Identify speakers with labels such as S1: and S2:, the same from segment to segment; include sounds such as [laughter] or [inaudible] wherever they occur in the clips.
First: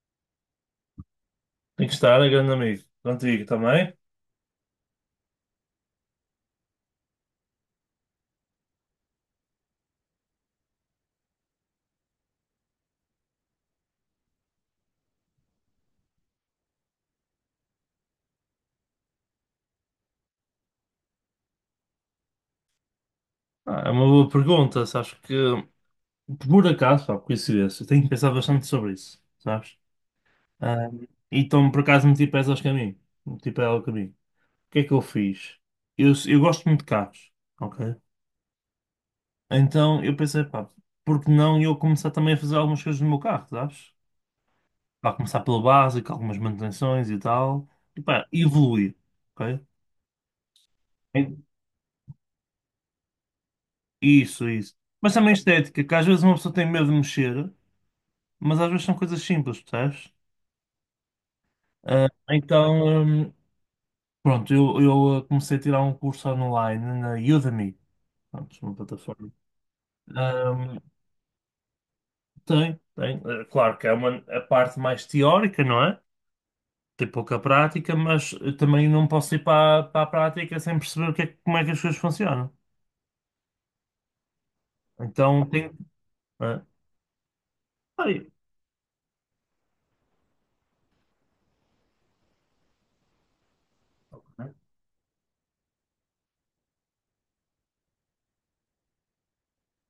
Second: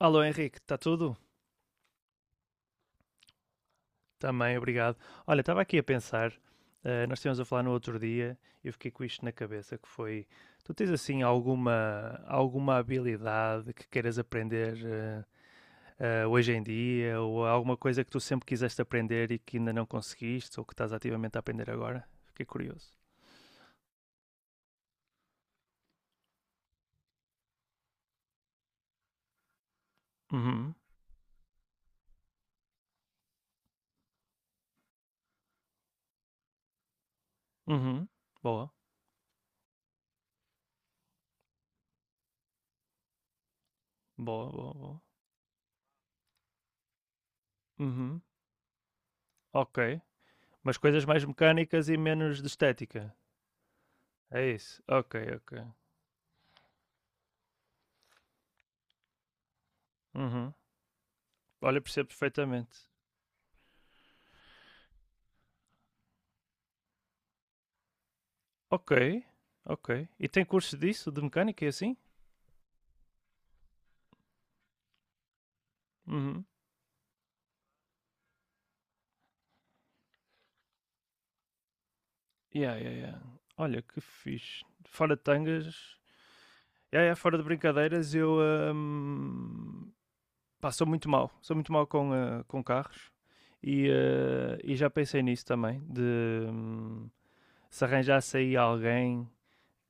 S1: Alô Henrique, está tudo?
S2: Tem que estar, é grande amigo. Contigo também?
S1: Também, obrigado. Olha, estava aqui a pensar, nós estivemos a falar no outro dia e eu fiquei com isto na cabeça, que foi, tu tens assim alguma habilidade que queiras aprender hoje em dia, ou alguma coisa que tu sempre quiseste aprender e que ainda não conseguiste, ou que estás ativamente a aprender agora? Fiquei curioso.
S2: Ah, é uma boa pergunta, sabes que por acaso, pá, por coincidência, eu tenho que pensar bastante sobre isso, sabes?
S1: Uhum,
S2: Ah, e então por acaso meti pés aos caminhos. Meti pés ao caminho. O que é que eu fiz? Eu gosto muito de carros, ok?
S1: uhum, boa,
S2: Então eu pensei, pá, por que não eu começar também a fazer algumas coisas no meu carro, sabes?
S1: boa, boa, boa.
S2: Pá, começar pelo básico, algumas manutenções e tal. E
S1: Uhum,
S2: pá, evoluir, ok?
S1: ok. Mas coisas mais mecânicas e menos de estética,
S2: Isso,
S1: é
S2: isso.
S1: isso?
S2: Mas
S1: Ok,
S2: também
S1: ok.
S2: estética, que às vezes uma pessoa tem medo de mexer. Mas às vezes são coisas simples, percebes?
S1: Uhum. Olha, percebo
S2: Ah,
S1: perfeitamente.
S2: então, pronto, eu comecei a tirar um curso online na Udemy, pronto, uma
S1: Ok,
S2: plataforma.
S1: ok. E tem curso
S2: Hum,
S1: disso, de mecânica e assim?
S2: tem, tem. Claro que é a parte mais teórica, não é?
S1: Uhum.
S2: Tem pouca prática, mas também não posso ir para a prática sem perceber o que é, como é que as coisas funcionam.
S1: Yeah, yeah, yeah. Olha, que fixe. Fora de
S2: Então tem.
S1: tangas,
S2: eh,
S1: yeah, yeah, fora de brincadeiras,
S2: Aí,
S1: eu pá, sou muito mal. Sou muito mal com, com carros e,
S2: né?
S1: e já pensei nisso também, de hum, se arranjasse aí alguém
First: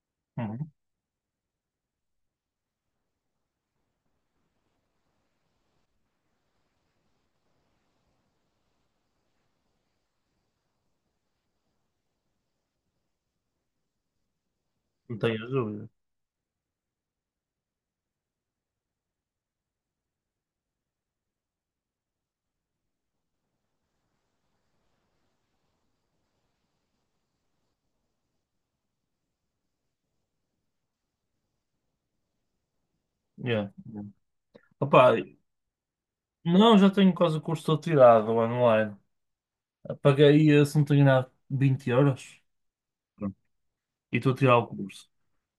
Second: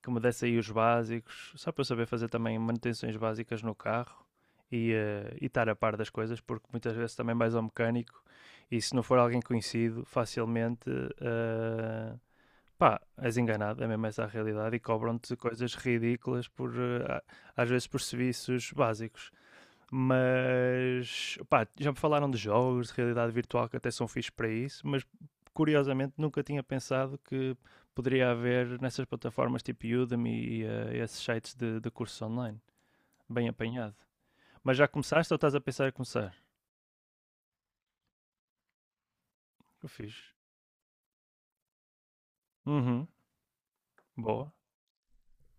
S1: que me desse aí os
S2: Uhum,
S1: básicos, só para eu saber fazer também manutenções básicas no carro e, e estar a par das coisas, porque muitas vezes também vais ao mecânico e se não for alguém conhecido, facilmente eh, pá, és enganado, é mesmo essa a realidade, e
S2: não
S1: cobram-te
S2: tenho
S1: coisas
S2: dúvida.
S1: ridículas por às vezes por serviços básicos. Mas pá, já me falaram de jogos de realidade virtual que até são fixos para isso, mas curiosamente nunca tinha pensado que poderia haver nessas plataformas tipo Udemy e esses sites de cursos online. Bem
S2: Yeah.
S1: apanhado. Mas já
S2: Opa,
S1: começaste ou estás a pensar em começar?
S2: não, já tenho quase o curso todo tirado online.
S1: Eu fiz.
S2: Paguei, se não tenho nada, 20 euros.
S1: Uhum.
S2: Pronto, e estou a
S1: Boa.
S2: tirar o curso.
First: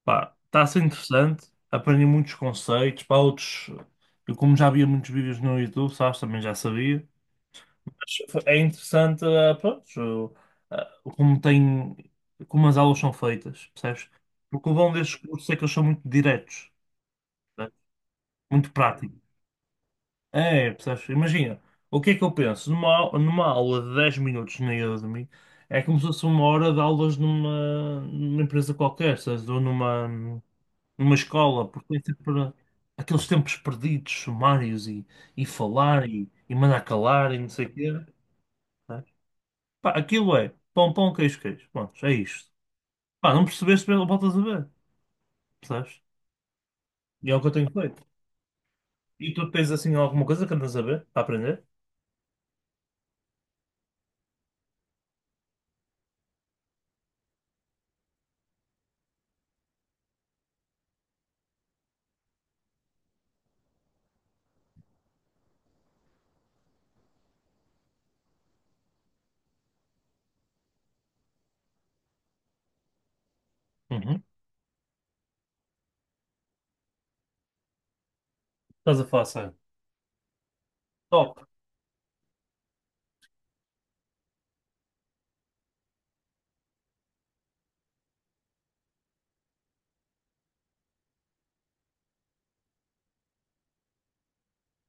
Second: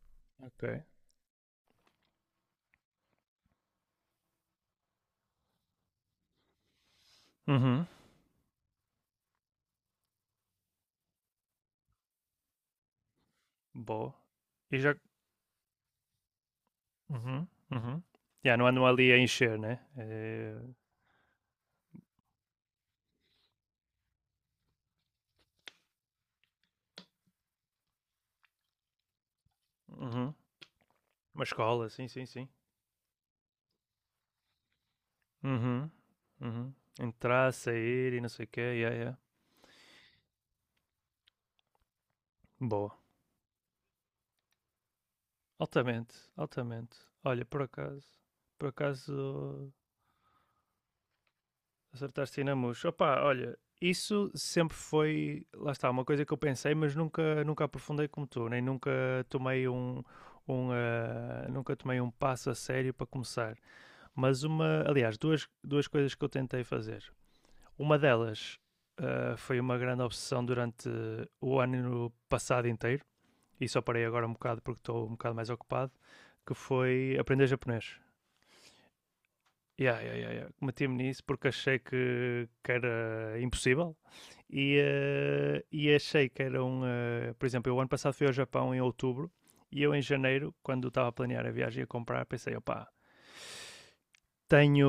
S2: Pá, está
S1: Ok.
S2: a ser interessante, aprendi muitos conceitos, pá, outros. Eu, como já havia muitos vídeos no YouTube, sabes, também já sabia.
S1: Uhum.
S2: Mas é interessante, pronto, eh, como tem, como as aulas são feitas, percebes?
S1: Boa.
S2: Porque o
S1: E já.
S2: bom destes cursos é que eles são muito diretos,
S1: Uhum.
S2: percebes?
S1: Uhum. Já não
S2: Muito
S1: ando ali a
S2: práticos.
S1: encher, né? É.
S2: É, percebes? Imagina, o que é que eu penso? Numa aula de 10 minutos na Udemy, é como se fosse uma hora de aulas numa, numa, empresa qualquer, sabes? Ou numa,
S1: Uhum.
S2: numa
S1: Uma
S2: escola, porque
S1: escola, sim,
S2: tem
S1: sim, sim.
S2: sempre aqueles tempos perdidos, sumários e,
S1: Uhum,
S2: falar e
S1: uhum.
S2: mandar calar e não
S1: Entrar,
S2: sei o quê, né?
S1: sair e não sei o quê, yeah, yeah.
S2: Pá, aquilo é pão, pão, queijo, queijo. Pronto, é isto.
S1: Boa.
S2: Pá, não percebeste, voltas a ver, percebes?
S1: Altamente, altamente.
S2: E é o
S1: Olha,
S2: que eu
S1: por
S2: tenho feito.
S1: acaso, por
S2: E tu tens
S1: acaso
S2: assim alguma coisa que andas a ver, para aprender?
S1: acertaste aí na mousse. Opa, olha, isso sempre foi, lá está, uma coisa que eu pensei, mas nunca, nunca aprofundei como tu, nem nunca tomei um, um, ah, nunca tomei um passo a sério para começar. Mas uma, aliás, duas coisas que eu tentei fazer. Uma delas foi uma grande obsessão durante o ano passado inteiro e só parei
S2: Uhum.
S1: agora um bocado porque estou um bocado mais ocupado, que foi aprender japonês.
S2: Estás a falar sério?
S1: Yeah, yeah, yeah, yeah. Meti-me nisso porque
S2: Top.
S1: achei que era impossível e, e achei que era um. Por exemplo, eu ano passado fui ao Japão em outubro e eu em janeiro, quando estava a planear a viagem e a comprar, pensei, opá, tenho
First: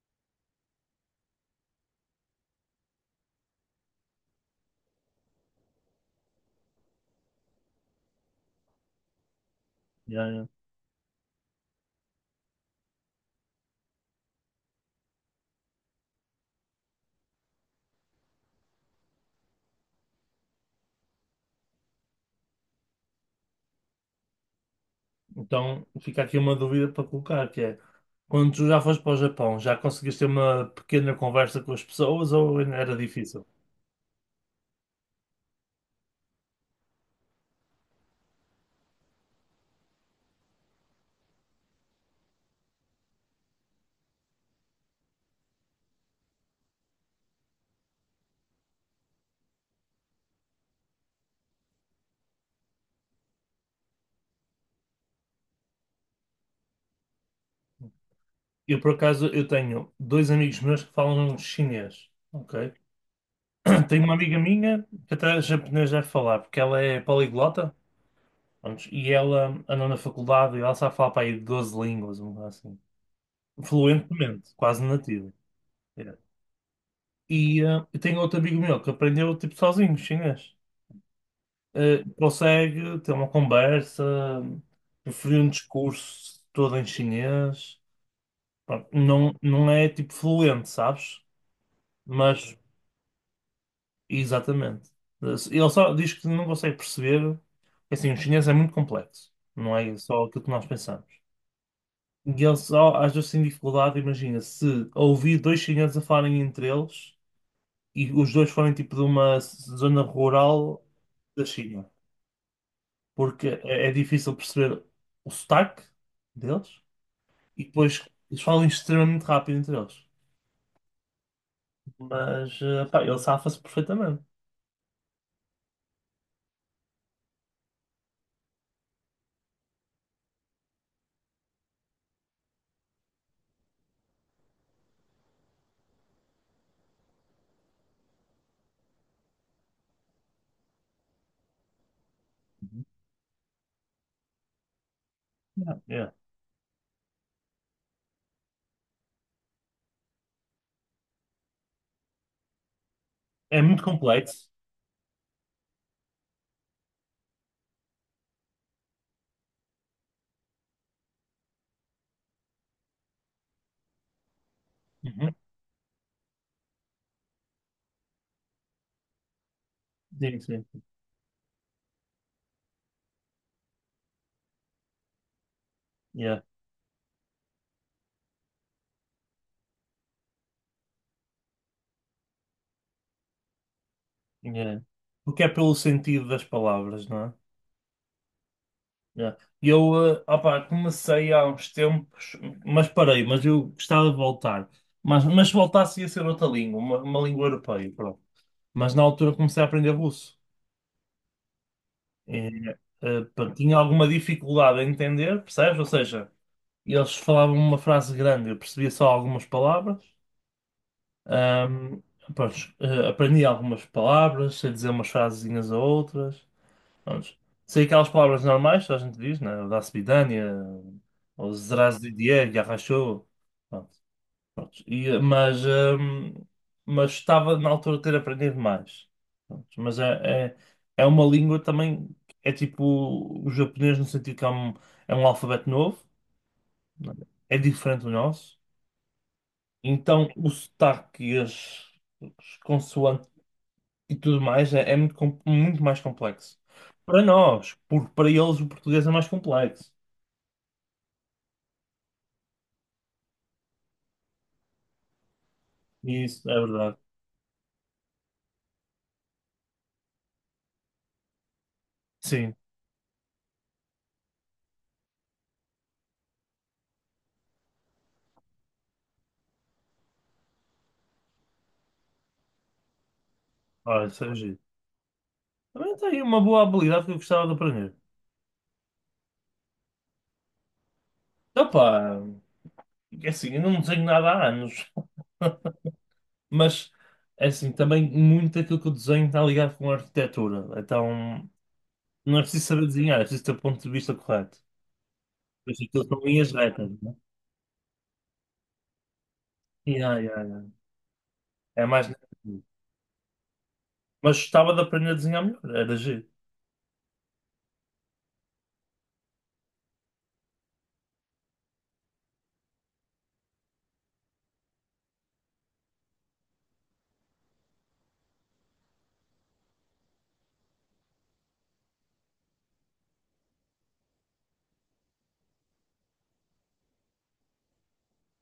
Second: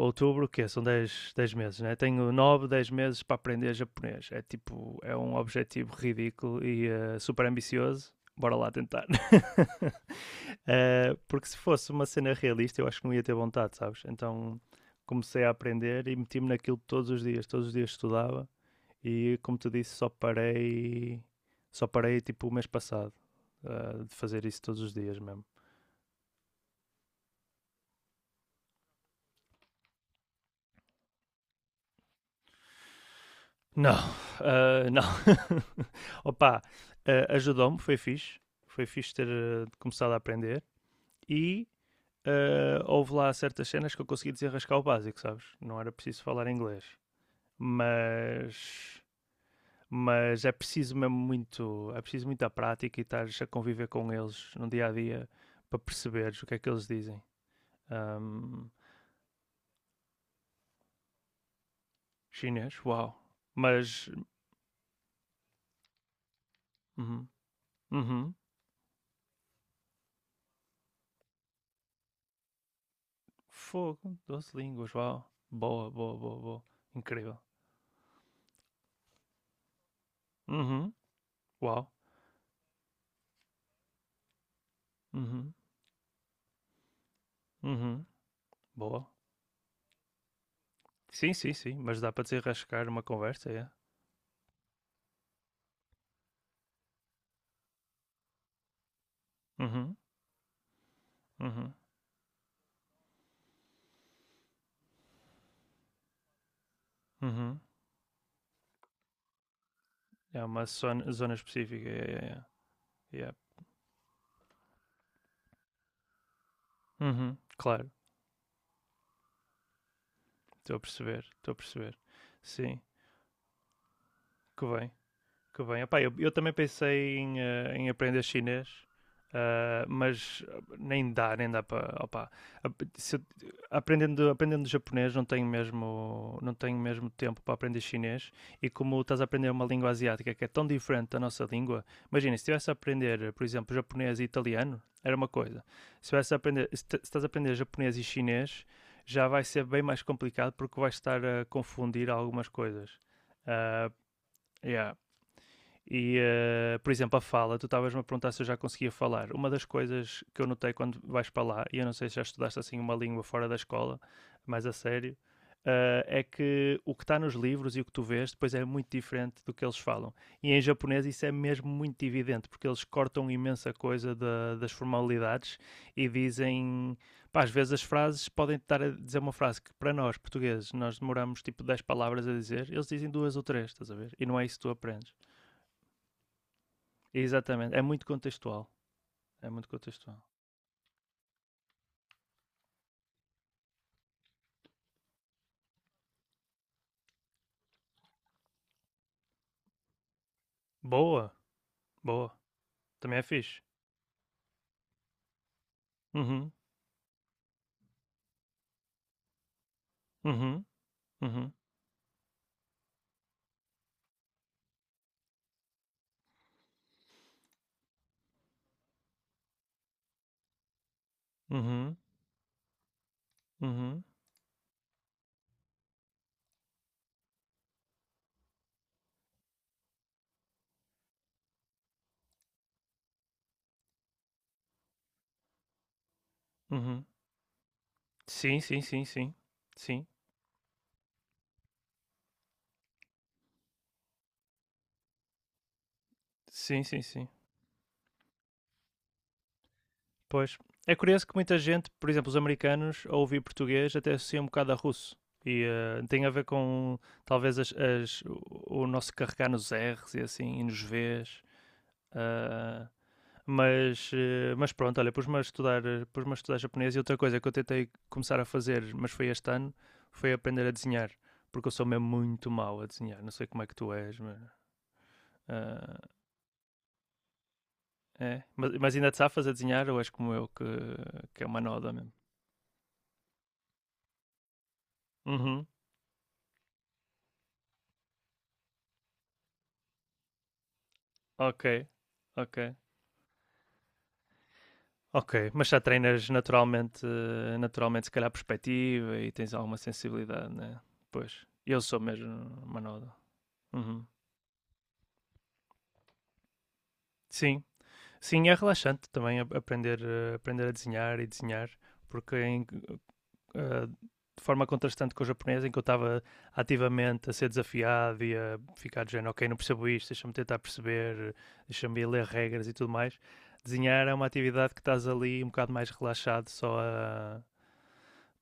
S1: outubro, que é? São dez meses, né? Tenho 9 10 meses para aprender japonês. É tipo, é um objetivo ridículo e super ambicioso. Bora lá tentar. [laughs]
S2: Yeah, yeah.
S1: Porque se fosse uma cena realista, eu acho que não ia ter vontade, sabes? Então comecei a aprender e meti-me naquilo todos os dias. Todos os dias estudava e, como te disse, só parei tipo o mês passado de fazer isso todos os dias mesmo.
S2: Então fica aqui uma dúvida para colocar, que é, quando tu já foste para o Japão, já conseguiste ter uma pequena conversa com as pessoas ou ainda era difícil?
S1: Não, não. [laughs] Opa, ajudou-me, foi fixe. Foi fixe ter começado a aprender. E houve lá certas cenas que eu consegui desenrascar o básico, sabes? Não era preciso falar inglês. Mas, mas é preciso mesmo muito, é preciso muita prática e estar a conviver com eles no dia a dia para perceberes o que é que eles dizem. Ahm,
S2: Eu, por acaso, eu tenho dois amigos meus que falam chinês, ok?
S1: chinês, uau.
S2: [clears throat] Tenho
S1: Mas,
S2: uma amiga minha que até japonês deve falar, porque ela é
S1: uhum,
S2: poliglota,
S1: uhum,
S2: pronto, e ela andou na faculdade e ela sabe falar para aí 12 línguas, uma coisa assim,
S1: Fogo, 12
S2: fluentemente, quase
S1: línguas, uau.
S2: nativo.
S1: Boa, boa,
S2: É.
S1: boa, boa. Incrível.
S2: E eu tenho outro amigo meu que aprendeu, tipo, sozinho chinês.
S1: Uhum, uau.
S2: Consegue ter uma conversa, preferir um
S1: Uhum,
S2: discurso todo em chinês.
S1: uhum,
S2: Pronto,
S1: boa.
S2: não, não é tipo fluente, sabes?
S1: Sim, sim, sim, mas dá para
S2: Mas,
S1: desenrascar uma conversa, é.
S2: exatamente. Ele só diz que não consegue perceber. Assim, o chinês é muito complexo, não
S1: Uhum,
S2: é só aquilo que nós pensamos.
S1: uhum,
S2: E ele só, às vezes, tem dificuldade, imagina, se ouvir dois chineses a falarem entre eles
S1: uhum.
S2: e os dois forem tipo de uma zona
S1: É uma
S2: rural
S1: zona
S2: da
S1: específica,
S2: China.
S1: é, é, é. É.
S2: Porque é, é difícil perceber o sotaque deles
S1: Uhum,
S2: e
S1: claro,
S2: depois eles falam extremamente rápido entre eles.
S1: estou a perceber, estou a perceber.
S2: Mas
S1: Sim,
S2: pá, ele safa-se perfeitamente.
S1: que bem. Que bem. Epá, eu também pensei em, em aprender chinês, mas nem dá para. Opá. Aprendendo japonês, não tenho mesmo tempo para aprender chinês. E como estás a aprender uma língua asiática que é tão diferente da nossa língua, imagina, se estivesse a
S2: Uhum.
S1: aprender, por exemplo, japonês e italiano, era uma coisa.
S2: Yeah, yeah.
S1: Se estás a aprender japonês e chinês, já vai ser bem mais complicado porque vais estar a confundir algumas coisas.
S2: É muito
S1: Ah,
S2: complexo.
S1: yeah. E, por exemplo, a fala, tu estavas-me a perguntar se eu já conseguia falar. Uma das coisas que eu notei quando vais para lá, e eu não sei se já estudaste assim uma língua fora da escola, mas a sério,
S2: Uhum.
S1: é que o que está nos livros e o que tu vês depois é muito diferente do que eles falam.
S2: Sim,
S1: E em
S2: sim.
S1: japonês isso é mesmo muito evidente, porque eles cortam imensa coisa das formalidades e
S2: Yeah,
S1: dizem. Pá, às vezes as frases podem estar a dizer uma frase que para nós, portugueses, nós demoramos tipo 10 palavras a dizer, eles dizem duas ou três, estás a ver? E não é isso que tu
S2: yeah.
S1: aprendes.
S2: Porque é pelo sentido das palavras, não é?
S1: Exatamente, é muito contextual,
S2: Yeah.
S1: é muito
S2: Eu,
S1: contextual.
S2: opá, comecei há uns tempos, mas parei, mas eu gostava de voltar. Mas se voltasse ia ser outra língua, uma língua europeia, pronto. Mas na altura comecei a aprender russo.
S1: Boa, boa,
S2: É,
S1: também é
S2: pá,
S1: fixe.
S2: tinha alguma dificuldade a entender, percebes? Ou seja,
S1: Uhum,
S2: eles falavam uma frase grande, eu percebia só algumas palavras.
S1: uhum, uhum,
S2: Ahm, pronto, aprendi algumas palavras, sei dizer umas frasezinhas a outras. Pronto. Sei aquelas palavras normais, que a gente diz, né? Da Svidania, ou
S1: uhum,
S2: Zdrazdidie, Yarrachou. Pronto.
S1: uhum,
S2: Pronto, mas estava na altura de ter aprendido mais. Pronto, mas é uma língua também, é tipo o japonês no sentido que é um alfabeto novo,
S1: uhum.
S2: não é? É diferente do nosso.
S1: Sim, sim, sim, sim. Sim,
S2: Então o sotaque e as consoantes e tudo mais é muito, muito mais complexo.
S1: sim, sim,
S2: Para
S1: sim.
S2: nós, porque para eles o português é mais complexo.
S1: Pois. É curioso que muita gente, por exemplo, os americanos, ao ouvir português, até associa um bocado a russo. E tem
S2: E
S1: a ver
S2: isso, é verdade.
S1: com, talvez, o nosso carregar nos R's e assim, e nos V's.
S2: Sim,
S1: Ah, mas pronto, olha, pus-me a estudar japonês e outra coisa que eu tentei começar a fazer, mas foi este ano, foi aprender a desenhar, porque eu sou mesmo muito mau a desenhar, não sei como é que tu
S2: olha,
S1: és,
S2: isso é
S1: mas,
S2: giro. Também
S1: ah,
S2: tem uma boa habilidade que eu gostava de aprender.
S1: é. Mas ainda te safas a desenhar ou és como eu que é uma noda mesmo?
S2: Opa! É assim, eu não desenho nada há anos,
S1: Uhum,
S2: [laughs] mas é assim, também muito aquilo que eu desenho está ligado com a arquitetura. Então
S1: ok,
S2: não é preciso
S1: ok.
S2: saber desenhar, é preciso ter o ponto de vista correto.
S1: Ok, mas
S2: Pois
S1: já
S2: aquilo são
S1: treinas
S2: linhas retas,
S1: naturalmente,
S2: né?
S1: naturalmente se calhar perspectiva e tens alguma
S2: Yeah, yeah,
S1: sensibilidade,
S2: yeah.
S1: né? Pois, eu
S2: É
S1: sou
S2: mais
S1: mesmo
S2: negativo.
S1: uma noda. Uhum.
S2: Mas gostava de aprender a desenhar melhor, era giro.
S1: Sim, Sim, é relaxante também aprender, aprender a desenhar e desenhar, porque eh, de forma contrastante com o japonês, em que eu estava ativamente a ser desafiado e a ficar de género, ok, não percebo isto, deixa-me tentar perceber, deixa-me ir ler regras e tudo mais. Desenhar é uma atividade que estás ali um bocado mais relaxado,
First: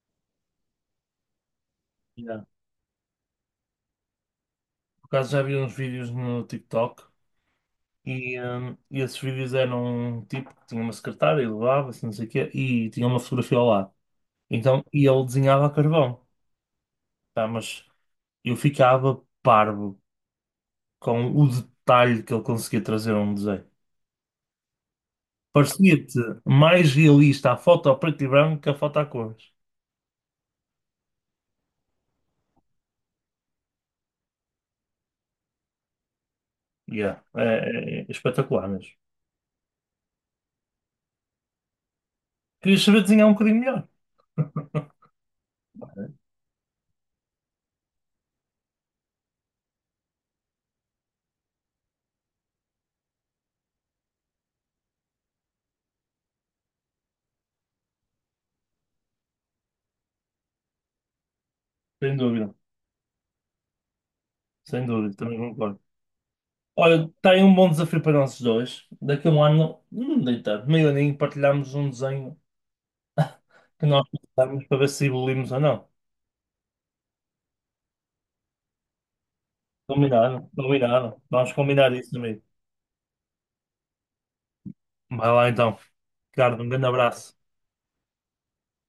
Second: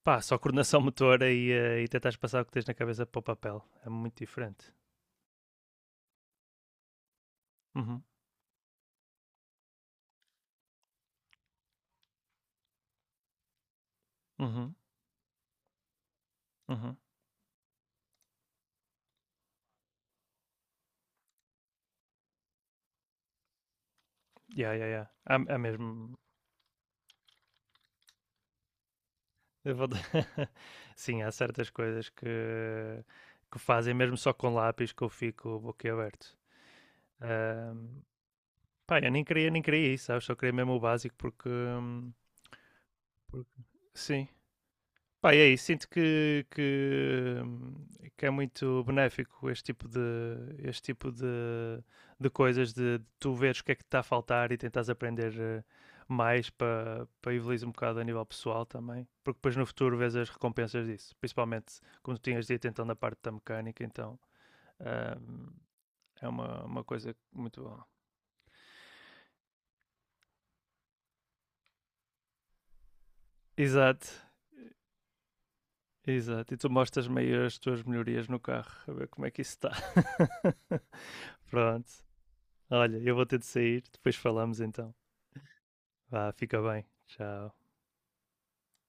S1: pá, só coordenação [laughs] motora e, e tentares passar
S2: Yeah.
S1: o que tens na cabeça para o papel. É muito diferente.
S2: Por acaso já vi uns vídeos no TikTok
S1: Uhum,
S2: e esses vídeos eram um tipo que tinha uma secretária e levava-se, não sei o quê, e tinha uma fotografia ao lado.
S1: uhum,
S2: Então, e ele desenhava a carvão,
S1: uhum.
S2: tá? Mas eu ficava parvo com o detalhe que ele conseguia trazer a um desenho.
S1: Yeah, yeah, yeah. Há mesmo,
S2: Parecia-te mais realista a foto a preto e branco que a foto a cores.
S1: Eu vou [laughs] Sim, há certas coisas que fazem mesmo só com lápis que eu fico boquiaberto.
S2: Yeah, é, é-
S1: Ahm,
S2: é espetacular mesmo.
S1: pá, eu nem queria isso, sabes? Só queria mesmo o básico porque,
S2: Querias saber desenhar um
S1: porque-
S2: bocadinho melhor?
S1: sim, Pá, e aí, sinto que, é muito benéfico este tipo de coisas, de tu veres o que é que te está a faltar e tentares aprender mais para evoluir um bocado a nível pessoal também, porque depois no futuro vês as recompensas disso, principalmente
S2: Sem
S1: como tu tinhas
S2: dúvida,
S1: dito então na parte da mecânica, então
S2: sem dúvida, também
S1: ahm,
S2: concordo.
S1: é uma
S2: Olha,
S1: coisa
S2: está aí um
S1: muito
S2: bom
S1: boa.
S2: desafio para nós dois. Daqui a um ano, deitado, meio aninho, partilhamos um desenho que
S1: Exato,
S2: nós precisamos para ver se evoluímos ou não.
S1: exato, e tu mostras-me as tuas melhorias no carro, a ver como é que isso está.
S2: Combinado, combinado.
S1: [laughs]
S2: Vamos
S1: Pronto.
S2: combinar isso, amigo.
S1: Olha, eu vou ter de sair, depois falamos então.
S2: Vai lá então.
S1: Vá, fica
S2: Ricardo, um
S1: bem.
S2: grande abraço.
S1: Tchau.